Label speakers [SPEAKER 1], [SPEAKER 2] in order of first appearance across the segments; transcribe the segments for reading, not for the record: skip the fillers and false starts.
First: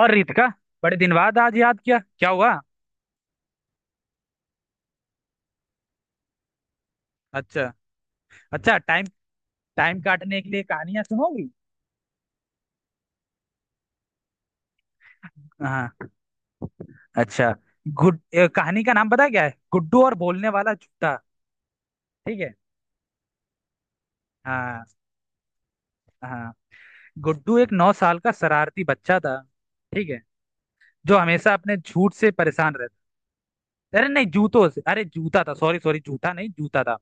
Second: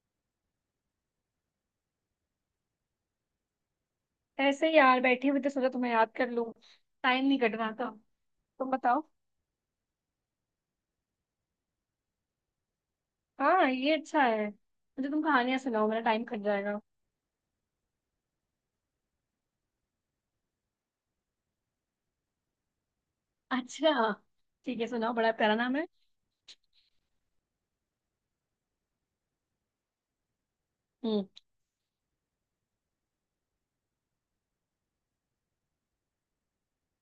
[SPEAKER 1] और रितिका, बड़े दिन बाद आज याद किया, क्या हुआ।
[SPEAKER 2] ऐसे ही यार बैठी हुई तो सोचा तुम्हें याद कर लूं। टाइम नहीं कट
[SPEAKER 1] अच्छा।
[SPEAKER 2] रहा था। तुम
[SPEAKER 1] अच्छा टाइम।
[SPEAKER 2] बताओ।
[SPEAKER 1] टाइम काटने के लिए कहानियां सुनोगी।
[SPEAKER 2] हाँ ये अच्छा है, मुझे तुम कहानियां सुनाओ, मेरा
[SPEAKER 1] हाँ।
[SPEAKER 2] टाइम कट जाएगा।
[SPEAKER 1] अच्छा, गुड ए, कहानी का नाम पता है क्या है, गुड्डू और बोलने वाला जूता। ठीक है।
[SPEAKER 2] अच्छा। ठीक
[SPEAKER 1] हाँ।
[SPEAKER 2] है सुनाओ, बड़ा प्यारा नाम है।
[SPEAKER 1] हाँ, गुड्डू एक 9 साल का शरारती बच्चा था। ठीक है। जो
[SPEAKER 2] हम्म।
[SPEAKER 1] हमेशा अपने झूठ से परेशान रहता। अरे नहीं, जूतों से, अरे जूता था। सॉरी सॉरी, जूता नहीं, जूता था।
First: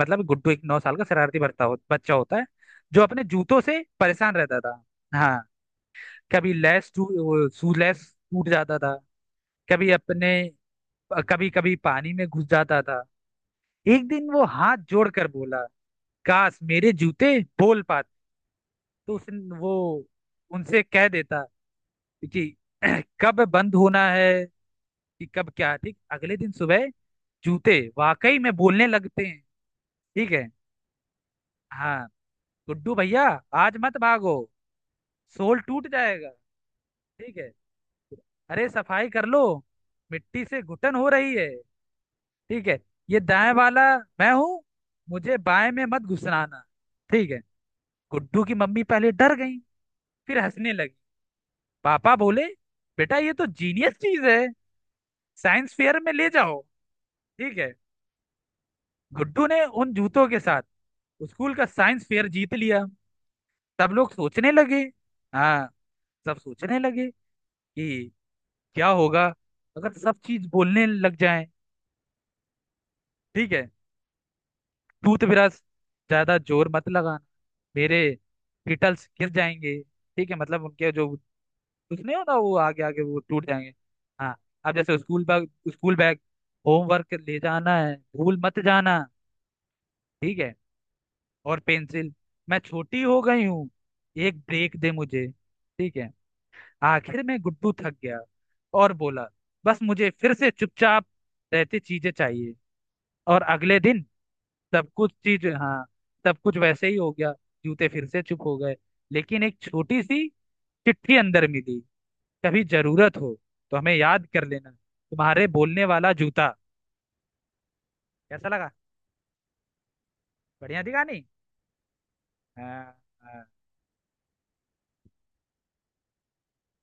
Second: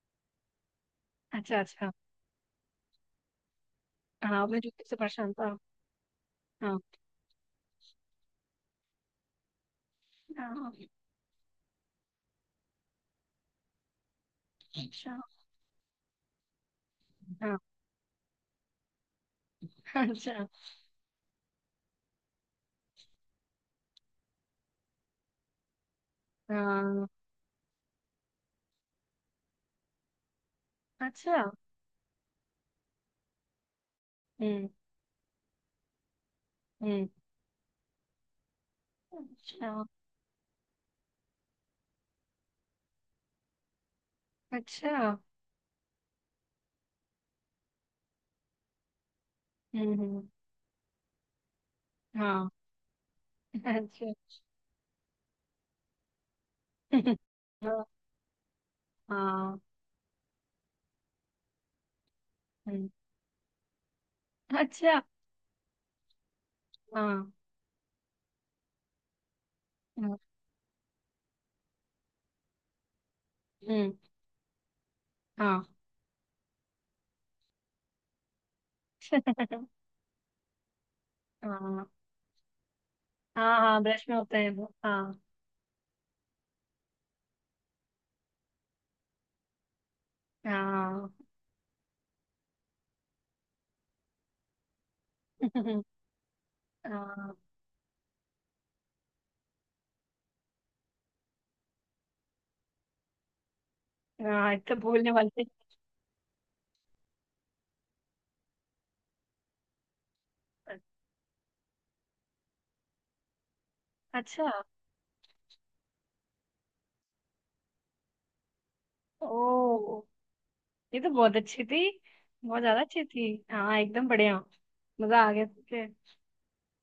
[SPEAKER 1] मतलब गुड्डू एक नौ साल का शरारती
[SPEAKER 2] अच्छा अच्छा।
[SPEAKER 1] बच्चा होता है, जो अपने जूतों से परेशान
[SPEAKER 2] हाँ
[SPEAKER 1] रहता
[SPEAKER 2] मैं
[SPEAKER 1] था।
[SPEAKER 2] जूते से परेशान
[SPEAKER 1] हाँ।
[SPEAKER 2] था।
[SPEAKER 1] कभी
[SPEAKER 2] हाँ।
[SPEAKER 1] लैस टू, सू लैस टूट जाता था। कभी अपने,
[SPEAKER 2] हाँ।
[SPEAKER 1] कभी कभी पानी में घुस जाता था। एक दिन वो हाथ
[SPEAKER 2] अच्छा।
[SPEAKER 1] जोड़कर बोला, काश मेरे जूते
[SPEAKER 2] हाँ।
[SPEAKER 1] बोल पाते, तो उस वो
[SPEAKER 2] अच्छा।
[SPEAKER 1] उनसे कह देता कि कब बंद होना है। कि कब क्या ठीक। अगले दिन सुबह
[SPEAKER 2] हाँ।
[SPEAKER 1] जूते वाकई में बोलने लगते हैं। ठीक है।
[SPEAKER 2] अच्छा।
[SPEAKER 1] हाँ। गुड्डू भैया, आज मत भागो,
[SPEAKER 2] हम्म।
[SPEAKER 1] सोल टूट जाएगा।
[SPEAKER 2] हम्म।
[SPEAKER 1] ठीक है। अरे सफाई कर लो,
[SPEAKER 2] अच्छा
[SPEAKER 1] मिट्टी से घुटन हो रही है। ठीक है। ये दाएं वाला मैं हूं,
[SPEAKER 2] अच्छा।
[SPEAKER 1] मुझे बाएं में मत घुसराना। ठीक है। गुड्डू की मम्मी पहले डर गई,
[SPEAKER 2] हम्म।
[SPEAKER 1] फिर हंसने लगी। पापा बोले,
[SPEAKER 2] हाँ।
[SPEAKER 1] बेटा ये तो जीनियस
[SPEAKER 2] अच्छा।
[SPEAKER 1] चीज है, साइंस फेयर में ले जाओ। ठीक है।
[SPEAKER 2] हाँ।
[SPEAKER 1] गुड्डू
[SPEAKER 2] हाँ।
[SPEAKER 1] ने उन जूतों के साथ स्कूल का साइंस फेयर जीत लिया।
[SPEAKER 2] हम्म,
[SPEAKER 1] सब लोग सोचने लगे।
[SPEAKER 2] अच्छा।
[SPEAKER 1] हाँ। सब सोचने लगे
[SPEAKER 2] हाँ।
[SPEAKER 1] कि क्या होगा अगर
[SPEAKER 2] हम्म।
[SPEAKER 1] सब चीज बोलने लग जाए। ठीक है।
[SPEAKER 2] हम्म,
[SPEAKER 1] टूथब्रश,
[SPEAKER 2] हाँ।
[SPEAKER 1] ज्यादा जोर मत लगाना, मेरे गिटल्स गिर जाएंगे। ठीक है, मतलब उनके जो,
[SPEAKER 2] हाँ।
[SPEAKER 1] कुछ नहीं होता, वो आगे आगे वो टूट
[SPEAKER 2] हाँ
[SPEAKER 1] जाएंगे।
[SPEAKER 2] हाँ ब्रश में
[SPEAKER 1] हाँ।
[SPEAKER 2] होते हैं वो,
[SPEAKER 1] अब जैसे
[SPEAKER 2] हाँ।
[SPEAKER 1] School bag, school bag, homework ले जाना है, भूल मत जाना। ठीक है।
[SPEAKER 2] हाँ।
[SPEAKER 1] और पेंसिल, मैं छोटी हो गई हूँ, एक ब्रेक दे मुझे। ठीक है। आखिर
[SPEAKER 2] हाँ।
[SPEAKER 1] में गुड्डू थक गया और बोला, बस मुझे फिर से चुपचाप रहते चीजें चाहिए। और अगले दिन
[SPEAKER 2] हाँ, ये तो
[SPEAKER 1] सब
[SPEAKER 2] भूलने
[SPEAKER 1] कुछ
[SPEAKER 2] वाले थे।
[SPEAKER 1] चीज, हाँ, सब कुछ वैसे ही हो गया। जूते फिर से चुप हो गए, लेकिन एक छोटी सी चिट्ठी अंदर मिली, कभी जरूरत हो तो हमें याद
[SPEAKER 2] अच्छा।
[SPEAKER 1] कर लेना, तुम्हारे बोलने वाला जूता। कैसा लगा।
[SPEAKER 2] ओ।
[SPEAKER 1] बढ़िया
[SPEAKER 2] ये
[SPEAKER 1] दिखा
[SPEAKER 2] तो
[SPEAKER 1] नहीं।
[SPEAKER 2] बहुत अच्छी थी। बहुत ज्यादा
[SPEAKER 1] हाँ
[SPEAKER 2] अच्छी थी,
[SPEAKER 1] हाँ।
[SPEAKER 2] हाँ एकदम बढ़िया। मजा आ गया सुन के।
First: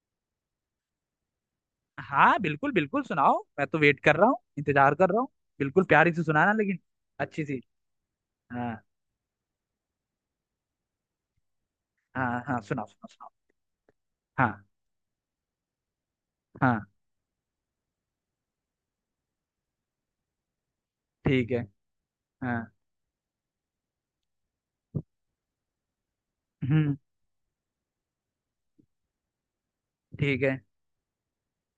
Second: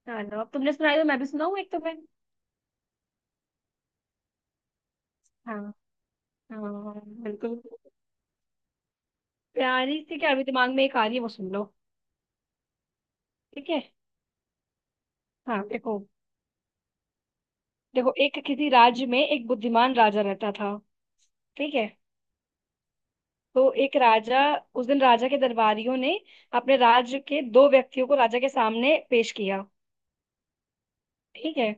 [SPEAKER 2] चलो अब तुमने सुनाई तो मैं भी सुनाऊँ एक तुम्हें।
[SPEAKER 1] हाँ, बिल्कुल बिल्कुल, सुनाओ। मैं तो वेट कर रहा हूँ, इंतजार कर रहा हूँ।
[SPEAKER 2] हाँ।
[SPEAKER 1] बिल्कुल प्यारी से सुनाना,
[SPEAKER 2] हाँ।
[SPEAKER 1] लेकिन अच्छी सी।
[SPEAKER 2] बिल्कुल।
[SPEAKER 1] हाँ
[SPEAKER 2] प्यारी सी क्या, अभी दिमाग में एक आ रही है, वो सुन लो।
[SPEAKER 1] हाँ। हाँ, सुनाओ सुनाओ सुनाओ।
[SPEAKER 2] ठीक है।
[SPEAKER 1] हाँ।
[SPEAKER 2] हाँ देखो।
[SPEAKER 1] हाँ।
[SPEAKER 2] देखो, एक किसी राज्य में एक बुद्धिमान राजा रहता था।
[SPEAKER 1] ठीक है।
[SPEAKER 2] ठीक है।
[SPEAKER 1] हाँ।
[SPEAKER 2] तो एक राजा, उस दिन राजा के दरबारियों ने अपने
[SPEAKER 1] हम्म।
[SPEAKER 2] राज्य के दो व्यक्तियों को राजा के सामने पेश किया।
[SPEAKER 1] ठीक है।
[SPEAKER 2] ठीक है।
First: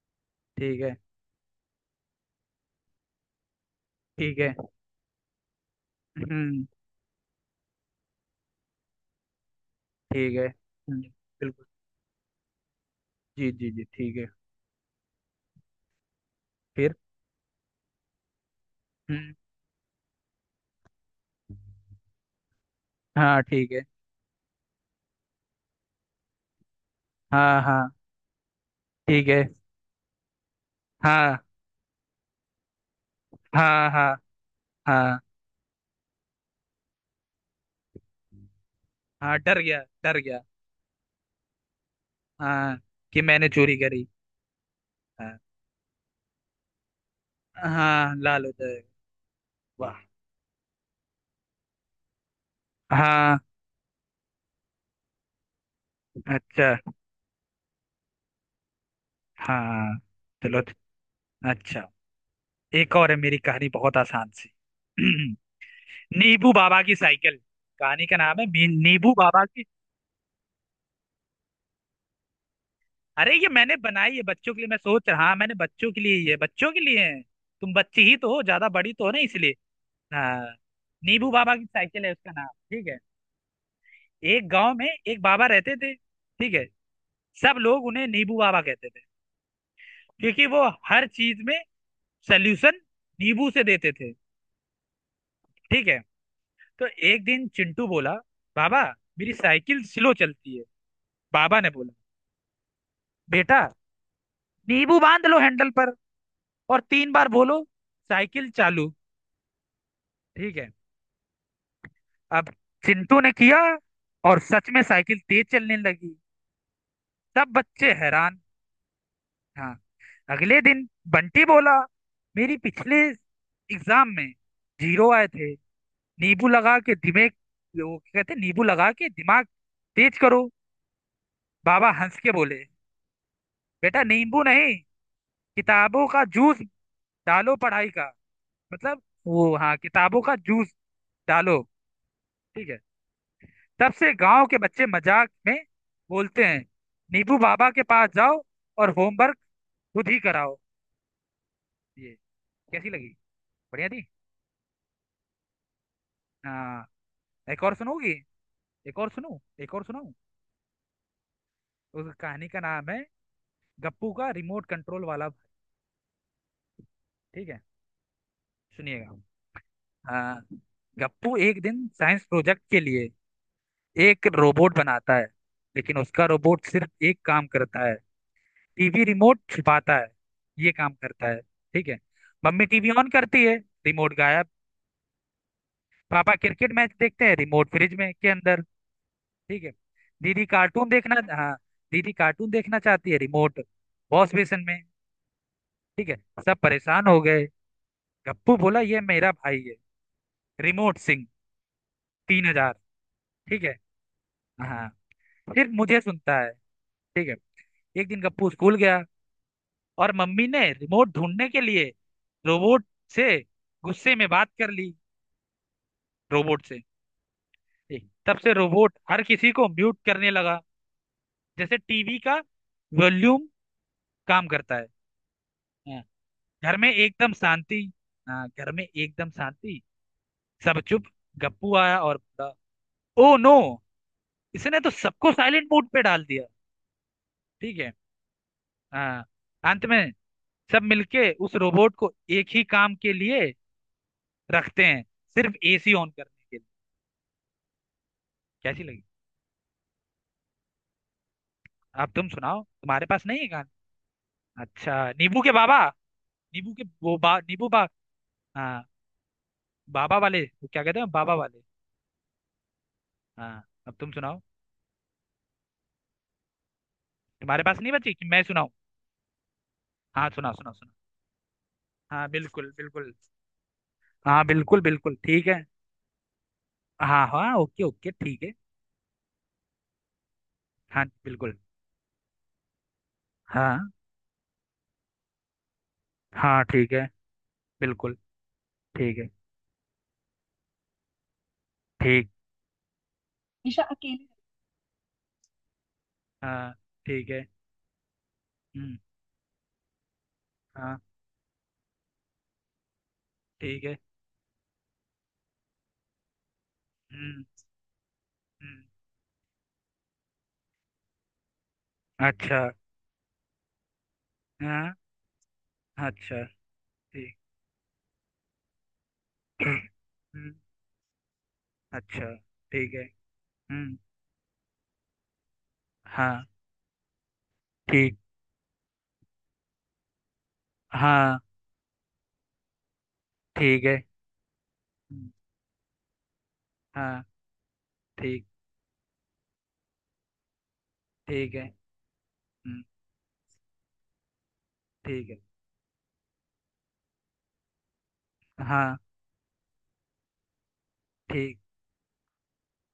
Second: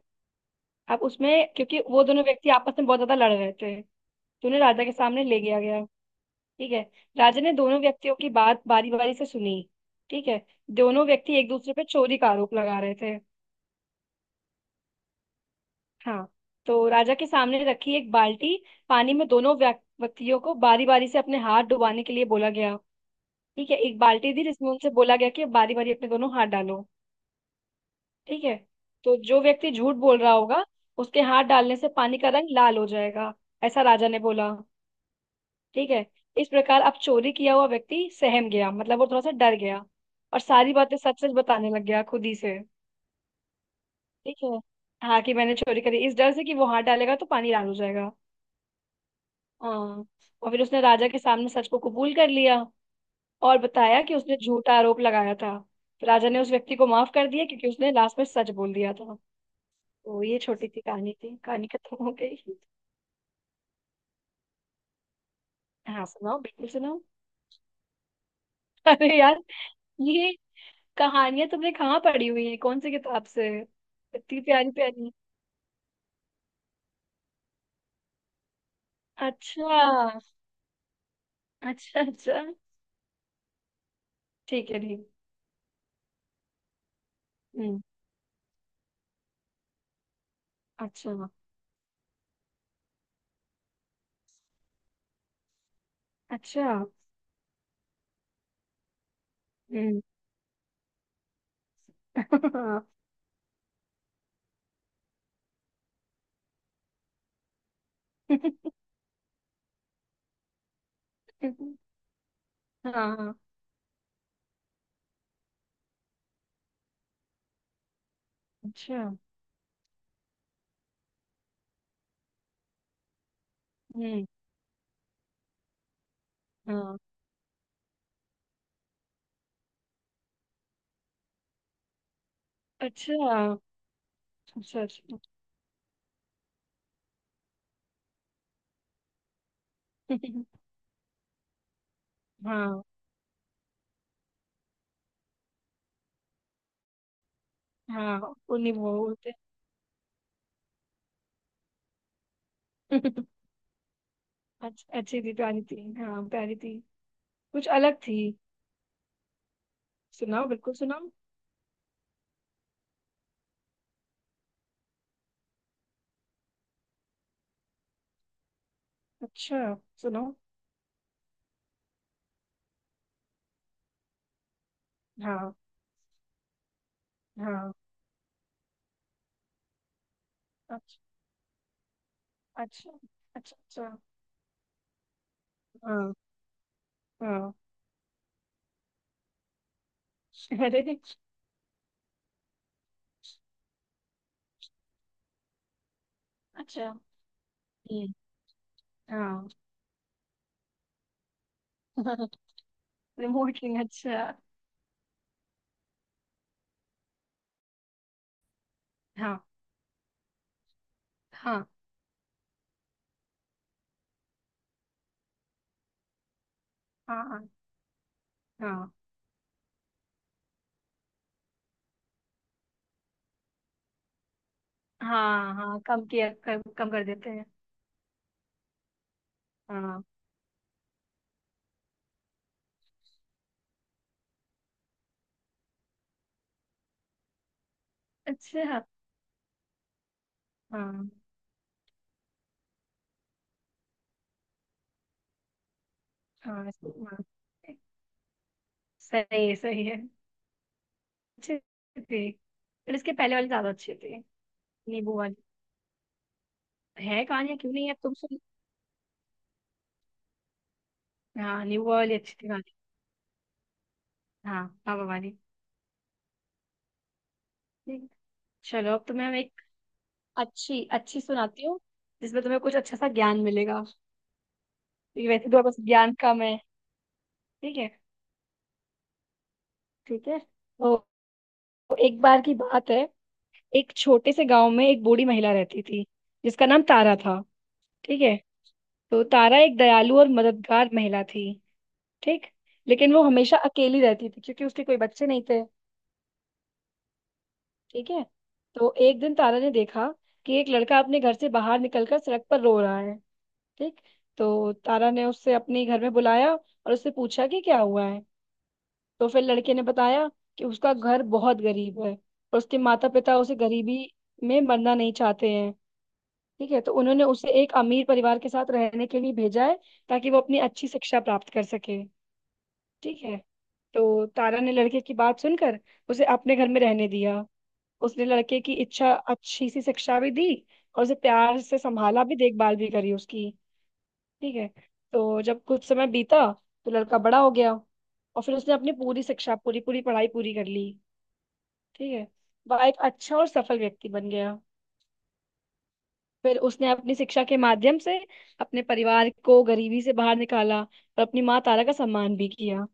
[SPEAKER 1] ठीक है।
[SPEAKER 2] अब उसमें, क्योंकि वो दोनों व्यक्ति आपस में बहुत ज्यादा लड़ रहे थे
[SPEAKER 1] ठीक
[SPEAKER 2] तो
[SPEAKER 1] है।
[SPEAKER 2] उन्हें राजा के सामने ले गया गया।
[SPEAKER 1] हम्म।
[SPEAKER 2] ठीक है। राजा ने दोनों व्यक्तियों की बात बारी बारी से सुनी। ठीक
[SPEAKER 1] ठीक
[SPEAKER 2] है।
[SPEAKER 1] है।
[SPEAKER 2] दोनों व्यक्ति एक
[SPEAKER 1] बिल्कुल।
[SPEAKER 2] दूसरे पे चोरी का आरोप लगा रहे थे।
[SPEAKER 1] जी जी जी, ठीक है।
[SPEAKER 2] हाँ। तो
[SPEAKER 1] फिर।
[SPEAKER 2] राजा के सामने रखी एक बाल्टी पानी में
[SPEAKER 1] हम्म,
[SPEAKER 2] दोनों व्यक्तियों को बारी बारी से अपने हाथ डुबाने के लिए बोला गया।
[SPEAKER 1] हाँ
[SPEAKER 2] ठीक
[SPEAKER 1] ठीक
[SPEAKER 2] है,
[SPEAKER 1] है।
[SPEAKER 2] एक बाल्टी दी जिसमें उनसे बोला गया कि बारी बारी अपने दोनों हाथ डालो।
[SPEAKER 1] हाँ हाँ।
[SPEAKER 2] ठीक है। तो
[SPEAKER 1] ठीक
[SPEAKER 2] जो
[SPEAKER 1] है।
[SPEAKER 2] व्यक्ति झूठ बोल रहा होगा उसके
[SPEAKER 1] हाँ
[SPEAKER 2] हाथ डालने से पानी का रंग लाल हो जाएगा, ऐसा
[SPEAKER 1] हाँ।
[SPEAKER 2] राजा
[SPEAKER 1] हाँ
[SPEAKER 2] ने बोला।
[SPEAKER 1] हाँ।
[SPEAKER 2] ठीक है। इस प्रकार अब चोरी किया हुआ व्यक्ति सहम गया, मतलब वो थोड़ा सा
[SPEAKER 1] हाँ,
[SPEAKER 2] डर
[SPEAKER 1] डर गया
[SPEAKER 2] गया
[SPEAKER 1] डर गया।
[SPEAKER 2] और सारी बातें सच सच बताने लग गया खुद ही से।
[SPEAKER 1] हाँ, कि मैंने चोरी करी।
[SPEAKER 2] ठीक है। हाँ कि
[SPEAKER 1] हाँ
[SPEAKER 2] मैंने चोरी करी, इस डर से कि वो हाथ डालेगा तो पानी लाल हो जाएगा।
[SPEAKER 1] हाँ, लाल हो जाएगा।
[SPEAKER 2] हाँ।
[SPEAKER 1] वाह।
[SPEAKER 2] और फिर उसने राजा के सामने सच को कबूल कर लिया
[SPEAKER 1] हाँ।
[SPEAKER 2] और बताया कि उसने झूठा आरोप लगाया था। तो राजा ने उस
[SPEAKER 1] अच्छा।
[SPEAKER 2] व्यक्ति को माफ कर दिया क्योंकि उसने लास्ट में सच बोल दिया था।
[SPEAKER 1] हाँ।
[SPEAKER 2] तो ये
[SPEAKER 1] चलो।
[SPEAKER 2] छोटी सी कहानी थी, कहानी
[SPEAKER 1] अच्छा,
[SPEAKER 2] खत्म हो गई।
[SPEAKER 1] एक और है, मेरी कहानी बहुत आसान सी।
[SPEAKER 2] हाँ सुनाओ,
[SPEAKER 1] नीबू
[SPEAKER 2] बिल्कुल
[SPEAKER 1] बाबा की
[SPEAKER 2] सुनाओ।
[SPEAKER 1] साइकिल, कहानी का नाम है। नीबू
[SPEAKER 2] अरे यार,
[SPEAKER 1] बाबा।
[SPEAKER 2] ये कहानियां तुमने कहाँ पढ़ी हुई है, कौन सी किताब
[SPEAKER 1] अरे ये
[SPEAKER 2] से?
[SPEAKER 1] मैंने बनाई है,
[SPEAKER 2] इतनी
[SPEAKER 1] बच्चों के लिए।
[SPEAKER 2] प्यारी
[SPEAKER 1] मैं सोच
[SPEAKER 2] प्यारी।
[SPEAKER 1] रहा हाँ मैंने बच्चों के लिए ही है, बच्चों के लिए है। तुम बच्ची ही तो हो, ज्यादा बड़ी तो हो ना, इसलिए।
[SPEAKER 2] अच्छा।
[SPEAKER 1] हाँ। नीबू बाबा की
[SPEAKER 2] अच्छा
[SPEAKER 1] साइकिल है उसका
[SPEAKER 2] अच्छा।
[SPEAKER 1] नाम। ठीक है। एक
[SPEAKER 2] ठीक
[SPEAKER 1] गांव
[SPEAKER 2] है
[SPEAKER 1] में
[SPEAKER 2] ठीक।
[SPEAKER 1] एक बाबा रहते थे। ठीक है। सब
[SPEAKER 2] हम्म।
[SPEAKER 1] लोग उन्हें नीबू बाबा कहते थे, क्योंकि वो हर
[SPEAKER 2] अच्छा।
[SPEAKER 1] चीज में सल्यूशन नींबू से देते थे। ठीक है।
[SPEAKER 2] अच्छा।
[SPEAKER 1] तो एक दिन चिंटू बोला, बाबा मेरी साइकिल
[SPEAKER 2] हम्म।
[SPEAKER 1] स्लो चलती है। बाबा ने बोला, बेटा नींबू बांध लो हैंडल पर, और 3 बार बोलो साइकिल
[SPEAKER 2] हाँ।
[SPEAKER 1] चालू। ठीक है। अब चिंटू ने
[SPEAKER 2] हाँ,
[SPEAKER 1] किया, और सच में साइकिल तेज चलने लगी। सब बच्चे हैरान।
[SPEAKER 2] अच्छा।
[SPEAKER 1] हाँ। अगले दिन बंटी बोला, मेरी पिछले एग्जाम
[SPEAKER 2] हम्म।
[SPEAKER 1] में जीरो आए थे, नींबू लगा के
[SPEAKER 2] हाँ।
[SPEAKER 1] दिमाग, वो क्या कहते हैं, नींबू लगा के दिमाग तेज करो। बाबा हंस के बोले,
[SPEAKER 2] अच्छा
[SPEAKER 1] बेटा नींबू नहीं,
[SPEAKER 2] अच्छा। अच्छा।
[SPEAKER 1] किताबों का जूस डालो, पढ़ाई का मतलब, वो हाँ, किताबों का जूस डालो। ठीक है।
[SPEAKER 2] हाँ।
[SPEAKER 1] तब से गांव के बच्चे मजाक में बोलते हैं, नीबू बाबा के पास
[SPEAKER 2] हाँ
[SPEAKER 1] जाओ
[SPEAKER 2] उन्हीं
[SPEAKER 1] और
[SPEAKER 2] वो होते
[SPEAKER 1] होमवर्क खुद ही कराओ। ये कैसी
[SPEAKER 2] हैं।
[SPEAKER 1] लगी। बढ़िया थी।
[SPEAKER 2] अच्छा, अच्छी थी प्यारी थी, हाँ प्यारी थी।
[SPEAKER 1] हाँ, एक
[SPEAKER 2] कुछ
[SPEAKER 1] और
[SPEAKER 2] अलग
[SPEAKER 1] सुनोगी,
[SPEAKER 2] थी।
[SPEAKER 1] एक और सुनो, एक और सुनाऊं।
[SPEAKER 2] सुनाओ बिल्कुल सुनाओ।
[SPEAKER 1] उस कहानी का नाम है, गप्पू का रिमोट कंट्रोल वाला भाई। ठीक है। सुनिएगा।
[SPEAKER 2] अच्छा। सुनाओ।
[SPEAKER 1] हाँ। गप्पू एक दिन साइंस प्रोजेक्ट के लिए एक रोबोट बनाता है,
[SPEAKER 2] हाँ।
[SPEAKER 1] लेकिन उसका रोबोट सिर्फ एक काम
[SPEAKER 2] हाँ।
[SPEAKER 1] करता है, टीवी रिमोट छिपाता है, ये काम
[SPEAKER 2] अच्छा।
[SPEAKER 1] करता है। ठीक है। मम्मी टीवी
[SPEAKER 2] अच्छा
[SPEAKER 1] ऑन करती है,
[SPEAKER 2] अच्छा। अच्छा।
[SPEAKER 1] रिमोट गायब।
[SPEAKER 2] हाँ।
[SPEAKER 1] पापा क्रिकेट मैच देखते हैं,
[SPEAKER 2] हाँ।
[SPEAKER 1] रिमोट फ्रिज में के अंदर। ठीक है। दीदी
[SPEAKER 2] अरे।
[SPEAKER 1] कार्टून देखना, हाँ, दीदी कार्टून देखना चाहती है, रिमोट वॉश बेसिन में। ठीक है। सब
[SPEAKER 2] अच्छा।
[SPEAKER 1] परेशान हो गए।
[SPEAKER 2] हम्म,
[SPEAKER 1] गप्पू बोला, ये मेरा
[SPEAKER 2] हाँ।
[SPEAKER 1] भाई है, रिमोट सिंह, 3000। ठीक है।
[SPEAKER 2] रिमोटली अच्छा।
[SPEAKER 1] हाँ, फिर मुझे सुनता है। ठीक है। एक दिन गप्पू स्कूल गया,
[SPEAKER 2] हाँ।
[SPEAKER 1] और मम्मी ने रिमोट ढूंढने के
[SPEAKER 2] हाँ।
[SPEAKER 1] लिए रोबोट से गुस्से में बात कर ली, रोबोट से।
[SPEAKER 2] हाँ। हाँ।
[SPEAKER 1] ठीक। तब से
[SPEAKER 2] हाँ।
[SPEAKER 1] रोबोट हर किसी को म्यूट करने लगा, जैसे टीवी का वॉल्यूम काम करता है।
[SPEAKER 2] हाँ। हाँ
[SPEAKER 1] हाँ,
[SPEAKER 2] कम किया, कम
[SPEAKER 1] घर में
[SPEAKER 2] कम कर देते
[SPEAKER 1] एकदम
[SPEAKER 2] हैं।
[SPEAKER 1] शांति, हाँ घर में एकदम शांति।
[SPEAKER 2] हाँ।
[SPEAKER 1] सब चुप। गप्पू आया और बोला, ओ नो, इसने तो सबको साइलेंट मोड पे डाल दिया। ठीक है।
[SPEAKER 2] अच्छा हाँ।
[SPEAKER 1] हाँ। अंत में सब
[SPEAKER 2] हाँ।
[SPEAKER 1] मिलके उस रोबोट को एक ही काम के लिए रखते हैं, सिर्फ एसी ऑन करने के लिए।
[SPEAKER 2] हाँ,
[SPEAKER 1] कैसी लगी।
[SPEAKER 2] सही है सही है। अच्छी
[SPEAKER 1] अब
[SPEAKER 2] थी।
[SPEAKER 1] तुम सुनाओ,
[SPEAKER 2] पर
[SPEAKER 1] तुम्हारे
[SPEAKER 2] इसके
[SPEAKER 1] पास
[SPEAKER 2] पहले
[SPEAKER 1] नहीं है
[SPEAKER 2] वाली
[SPEAKER 1] गान।
[SPEAKER 2] ज्यादा अच्छी थी।
[SPEAKER 1] अच्छा,
[SPEAKER 2] नींबू वाली।
[SPEAKER 1] नींबू के बाबा।
[SPEAKER 2] है कहानियाँ,
[SPEAKER 1] नींबू
[SPEAKER 2] क्यों
[SPEAKER 1] बा।
[SPEAKER 2] नहीं है? तुम सुन।
[SPEAKER 1] हाँ, बाबा वाले, वो क्या कहते हैं बाबा वाले।
[SPEAKER 2] हाँ नींबू वाली अच्छी थी कहानी।
[SPEAKER 1] हाँ, अब तुम सुनाओ,
[SPEAKER 2] हाँ बाबा वाली।
[SPEAKER 1] तुम्हारे पास नहीं
[SPEAKER 2] ठीक।
[SPEAKER 1] बची कि मैं सुनाऊं।
[SPEAKER 2] चलो अब तुम्हें हम एक
[SPEAKER 1] हाँ सुना सुना।
[SPEAKER 2] अच्छी अच्छी सुनाती हूँ,
[SPEAKER 1] हाँ
[SPEAKER 2] जिसमें तुम्हें
[SPEAKER 1] बिल्कुल
[SPEAKER 2] कुछ अच्छा सा
[SPEAKER 1] बिल्कुल।
[SPEAKER 2] ज्ञान मिलेगा,
[SPEAKER 1] हाँ बिल्कुल बिल्कुल,
[SPEAKER 2] क्योंकि
[SPEAKER 1] ठीक
[SPEAKER 2] वैसे तो
[SPEAKER 1] है।
[SPEAKER 2] बस ज्ञान कम है।
[SPEAKER 1] हाँ हाँ,
[SPEAKER 2] ठीक
[SPEAKER 1] ओके
[SPEAKER 2] है।
[SPEAKER 1] ओके, ठीक है।
[SPEAKER 2] ठीक है तो
[SPEAKER 1] हाँ बिल्कुल।
[SPEAKER 2] तो एक बार की बात है,
[SPEAKER 1] हाँ।
[SPEAKER 2] एक छोटे से गांव में एक बूढ़ी महिला रहती थी
[SPEAKER 1] हाँ
[SPEAKER 2] जिसका नाम
[SPEAKER 1] ठीक है।
[SPEAKER 2] तारा था।
[SPEAKER 1] बिल्कुल।
[SPEAKER 2] ठीक है।
[SPEAKER 1] ठीक
[SPEAKER 2] तो
[SPEAKER 1] है।
[SPEAKER 2] तारा एक दयालु और मददगार महिला थी।
[SPEAKER 1] ठीक।
[SPEAKER 2] ठीक। लेकिन वो हमेशा
[SPEAKER 1] ईशा
[SPEAKER 2] अकेली
[SPEAKER 1] अकेले।
[SPEAKER 2] रहती थी क्योंकि उसके कोई बच्चे नहीं थे।
[SPEAKER 1] हाँ। ठीक है।
[SPEAKER 2] ठीक है। तो
[SPEAKER 1] हम्म।
[SPEAKER 2] एक दिन तारा ने देखा कि एक लड़का
[SPEAKER 1] हाँ।
[SPEAKER 2] अपने घर से बाहर निकलकर सड़क पर रो रहा है।
[SPEAKER 1] ठीक है।
[SPEAKER 2] ठीक। तो तारा ने उससे अपने घर में बुलाया और उससे
[SPEAKER 1] हम्म।
[SPEAKER 2] पूछा कि क्या हुआ है।
[SPEAKER 1] हम्म।
[SPEAKER 2] तो फिर लड़के ने बताया कि उसका घर बहुत गरीब है और
[SPEAKER 1] अच्छा।
[SPEAKER 2] उसके माता पिता उसे गरीबी में
[SPEAKER 1] हाँ।
[SPEAKER 2] मरना नहीं चाहते हैं।
[SPEAKER 1] अच्छा।
[SPEAKER 2] ठीक है। तो उन्होंने
[SPEAKER 1] ठीक।
[SPEAKER 2] उसे एक अमीर परिवार के साथ रहने के लिए भेजा है ताकि वो
[SPEAKER 1] हम्म।
[SPEAKER 2] अपनी अच्छी शिक्षा प्राप्त कर सके।
[SPEAKER 1] अच्छा। ठीक है।
[SPEAKER 2] ठीक है।
[SPEAKER 1] हम्म।
[SPEAKER 2] तो तारा ने लड़के की बात सुनकर उसे
[SPEAKER 1] हाँ।
[SPEAKER 2] अपने घर में रहने दिया।
[SPEAKER 1] ठीक।
[SPEAKER 2] उसने लड़के की इच्छा अच्छी सी शिक्षा भी दी और उसे
[SPEAKER 1] हाँ
[SPEAKER 2] प्यार से संभाला, भी देखभाल भी करी उसकी।
[SPEAKER 1] ठीक है।
[SPEAKER 2] ठीक है।
[SPEAKER 1] हम्म,
[SPEAKER 2] तो जब कुछ समय बीता तो लड़का
[SPEAKER 1] हाँ।
[SPEAKER 2] बड़ा हो गया और
[SPEAKER 1] ठीक।
[SPEAKER 2] फिर उसने अपनी पूरी शिक्षा पूरी पूरी पढ़ाई पूरी कर ली।
[SPEAKER 1] ठीक है।
[SPEAKER 2] ठीक है।
[SPEAKER 1] हम्म।
[SPEAKER 2] वह एक अच्छा और सफल व्यक्ति बन गया।
[SPEAKER 1] ठीक है।
[SPEAKER 2] फिर उसने अपनी शिक्षा के माध्यम से अपने
[SPEAKER 1] हाँ।
[SPEAKER 2] परिवार को गरीबी से बाहर निकाला और अपनी
[SPEAKER 1] ठीक।
[SPEAKER 2] माँ तारा का सम्मान भी किया।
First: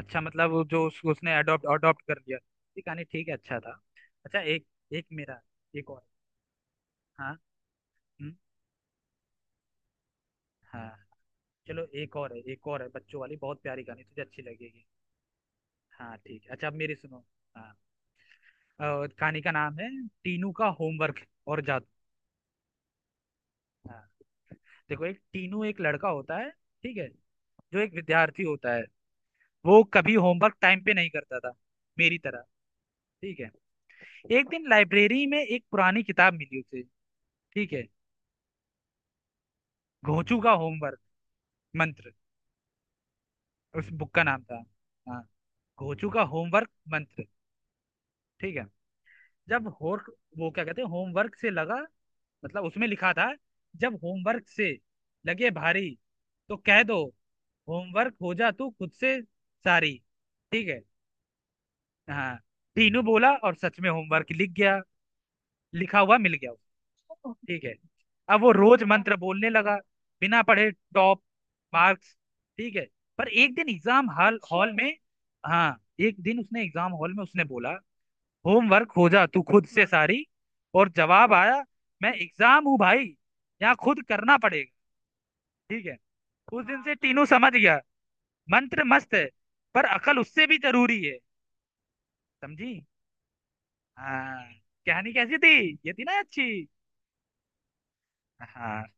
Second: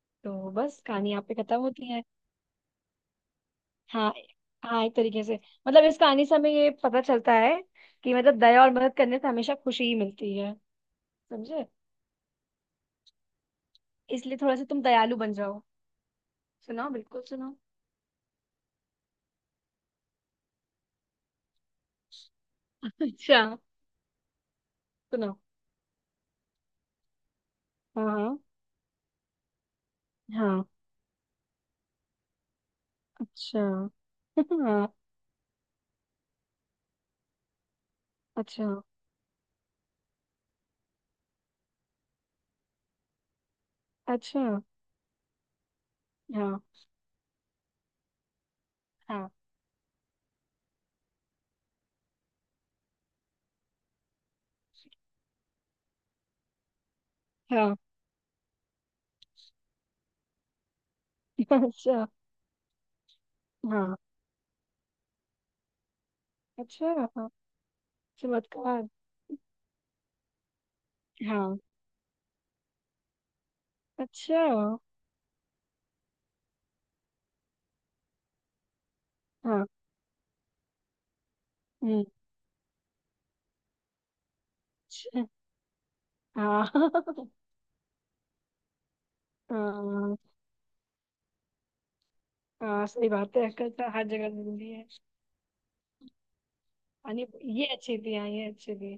[SPEAKER 1] अच्छा, मतलब
[SPEAKER 2] तो
[SPEAKER 1] वो
[SPEAKER 2] बस
[SPEAKER 1] जो
[SPEAKER 2] कहानी यहाँ
[SPEAKER 1] उसने
[SPEAKER 2] पे खत्म
[SPEAKER 1] अडॉप्ट
[SPEAKER 2] होती
[SPEAKER 1] अडॉप्ट
[SPEAKER 2] है।
[SPEAKER 1] कर लिया। ये कहानी ठीक है, अच्छा था।
[SPEAKER 2] हाँ।
[SPEAKER 1] अच्छा एक।
[SPEAKER 2] हाँ एक
[SPEAKER 1] एक
[SPEAKER 2] तरीके से।
[SPEAKER 1] मेरा,
[SPEAKER 2] मतलब
[SPEAKER 1] एक
[SPEAKER 2] इस
[SPEAKER 1] और।
[SPEAKER 2] कहानी से हमें ये पता
[SPEAKER 1] हाँ।
[SPEAKER 2] चलता है कि
[SPEAKER 1] हम्म,
[SPEAKER 2] मतलब दया और मदद करने से हमेशा खुशी ही मिलती है।
[SPEAKER 1] हाँ।
[SPEAKER 2] समझे?
[SPEAKER 1] चलो, एक और है, एक और है, बच्चों वाली बहुत प्यारी कहानी, तुझे
[SPEAKER 2] इसलिए
[SPEAKER 1] अच्छी
[SPEAKER 2] थोड़ा सा तुम
[SPEAKER 1] लगेगी।
[SPEAKER 2] दयालु बन जाओ।
[SPEAKER 1] हाँ ठीक है। अच्छा अब
[SPEAKER 2] सुनाओ
[SPEAKER 1] मेरी
[SPEAKER 2] बिल्कुल
[SPEAKER 1] सुनो।
[SPEAKER 2] सुनाओ।
[SPEAKER 1] हाँ। और कहानी का नाम है, टीनू का होमवर्क और जादू।
[SPEAKER 2] अच्छा।
[SPEAKER 1] हाँ, देखो, एक
[SPEAKER 2] सुनाओ।
[SPEAKER 1] टीनू एक लड़का होता है। ठीक है। जो एक
[SPEAKER 2] हाँ। हाँ।
[SPEAKER 1] विद्यार्थी होता है। वो कभी होमवर्क
[SPEAKER 2] हाँ।
[SPEAKER 1] टाइम पे नहीं करता था, मेरी तरह। ठीक है।
[SPEAKER 2] अच्छा।
[SPEAKER 1] एक दिन
[SPEAKER 2] हाँ।
[SPEAKER 1] लाइब्रेरी में एक पुरानी किताब मिली उसे। ठीक है।
[SPEAKER 2] अच्छा।
[SPEAKER 1] घोंचू का होमवर्क मंत्र, उस बुक का नाम
[SPEAKER 2] अच्छा।
[SPEAKER 1] था। हाँ, घोचू का
[SPEAKER 2] हाँ।
[SPEAKER 1] होमवर्क मंत्र। ठीक है।
[SPEAKER 2] हाँ।
[SPEAKER 1] जब होर वो क्या कहते हैं, होमवर्क से लगा, मतलब उसमें लिखा था, जब होमवर्क से लगे भारी, तो कह दो,
[SPEAKER 2] हाँ।
[SPEAKER 1] होमवर्क हो जा तू खुद से सारी। ठीक है।
[SPEAKER 2] अच्छा।
[SPEAKER 1] हाँ। टीनू बोला और सच में
[SPEAKER 2] हाँ।
[SPEAKER 1] होमवर्क लिख गया, लिखा हुआ मिल गया।
[SPEAKER 2] अच्छा। हाँ
[SPEAKER 1] ठीक है। अब वो रोज
[SPEAKER 2] चमत्कार।
[SPEAKER 1] मंत्र बोलने लगा, बिना पढ़े टॉप
[SPEAKER 2] हाँ।
[SPEAKER 1] मार्क्स। ठीक है। पर एक दिन एग्जाम हॉल
[SPEAKER 2] अच्छा।
[SPEAKER 1] हॉल में, हाँ, एक दिन उसने एग्जाम हॉल में उसने बोला, होमवर्क खोजा तू
[SPEAKER 2] हाँ।
[SPEAKER 1] खुद से सारी। और जवाब आया,
[SPEAKER 2] हम्म,
[SPEAKER 1] मैं एग्जाम हूँ भाई, यहाँ खुद करना पड़ेगा।
[SPEAKER 2] अच्छा।
[SPEAKER 1] ठीक है। उस
[SPEAKER 2] हाँ।
[SPEAKER 1] दिन से टीनू समझ गया, मंत्र मस्त है पर
[SPEAKER 2] हाँ।
[SPEAKER 1] अकल उससे भी जरूरी है। समझी।
[SPEAKER 2] हाँ सही बात है, अक्कल तो हर जगह
[SPEAKER 1] हाँ।
[SPEAKER 2] जरूरी है।
[SPEAKER 1] कहानी कैसी थी, ये थी ना अच्छी।
[SPEAKER 2] यानी ये अच्छी थी, हाँ ये अच्छी
[SPEAKER 1] हाँ।
[SPEAKER 2] थी।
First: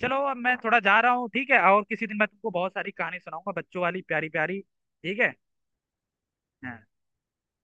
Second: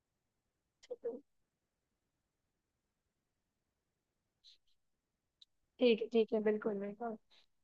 [SPEAKER 1] चलो अब मैं थोड़ा जा रहा हूँ, ठीक है, और किसी दिन मैं तुमको बहुत सारी कहानी सुनाऊंगा, बच्चों वाली प्यारी प्यारी। ठीक है।
[SPEAKER 2] ठीक है बिल्कुल
[SPEAKER 1] हाँ।
[SPEAKER 2] बिल्कुल।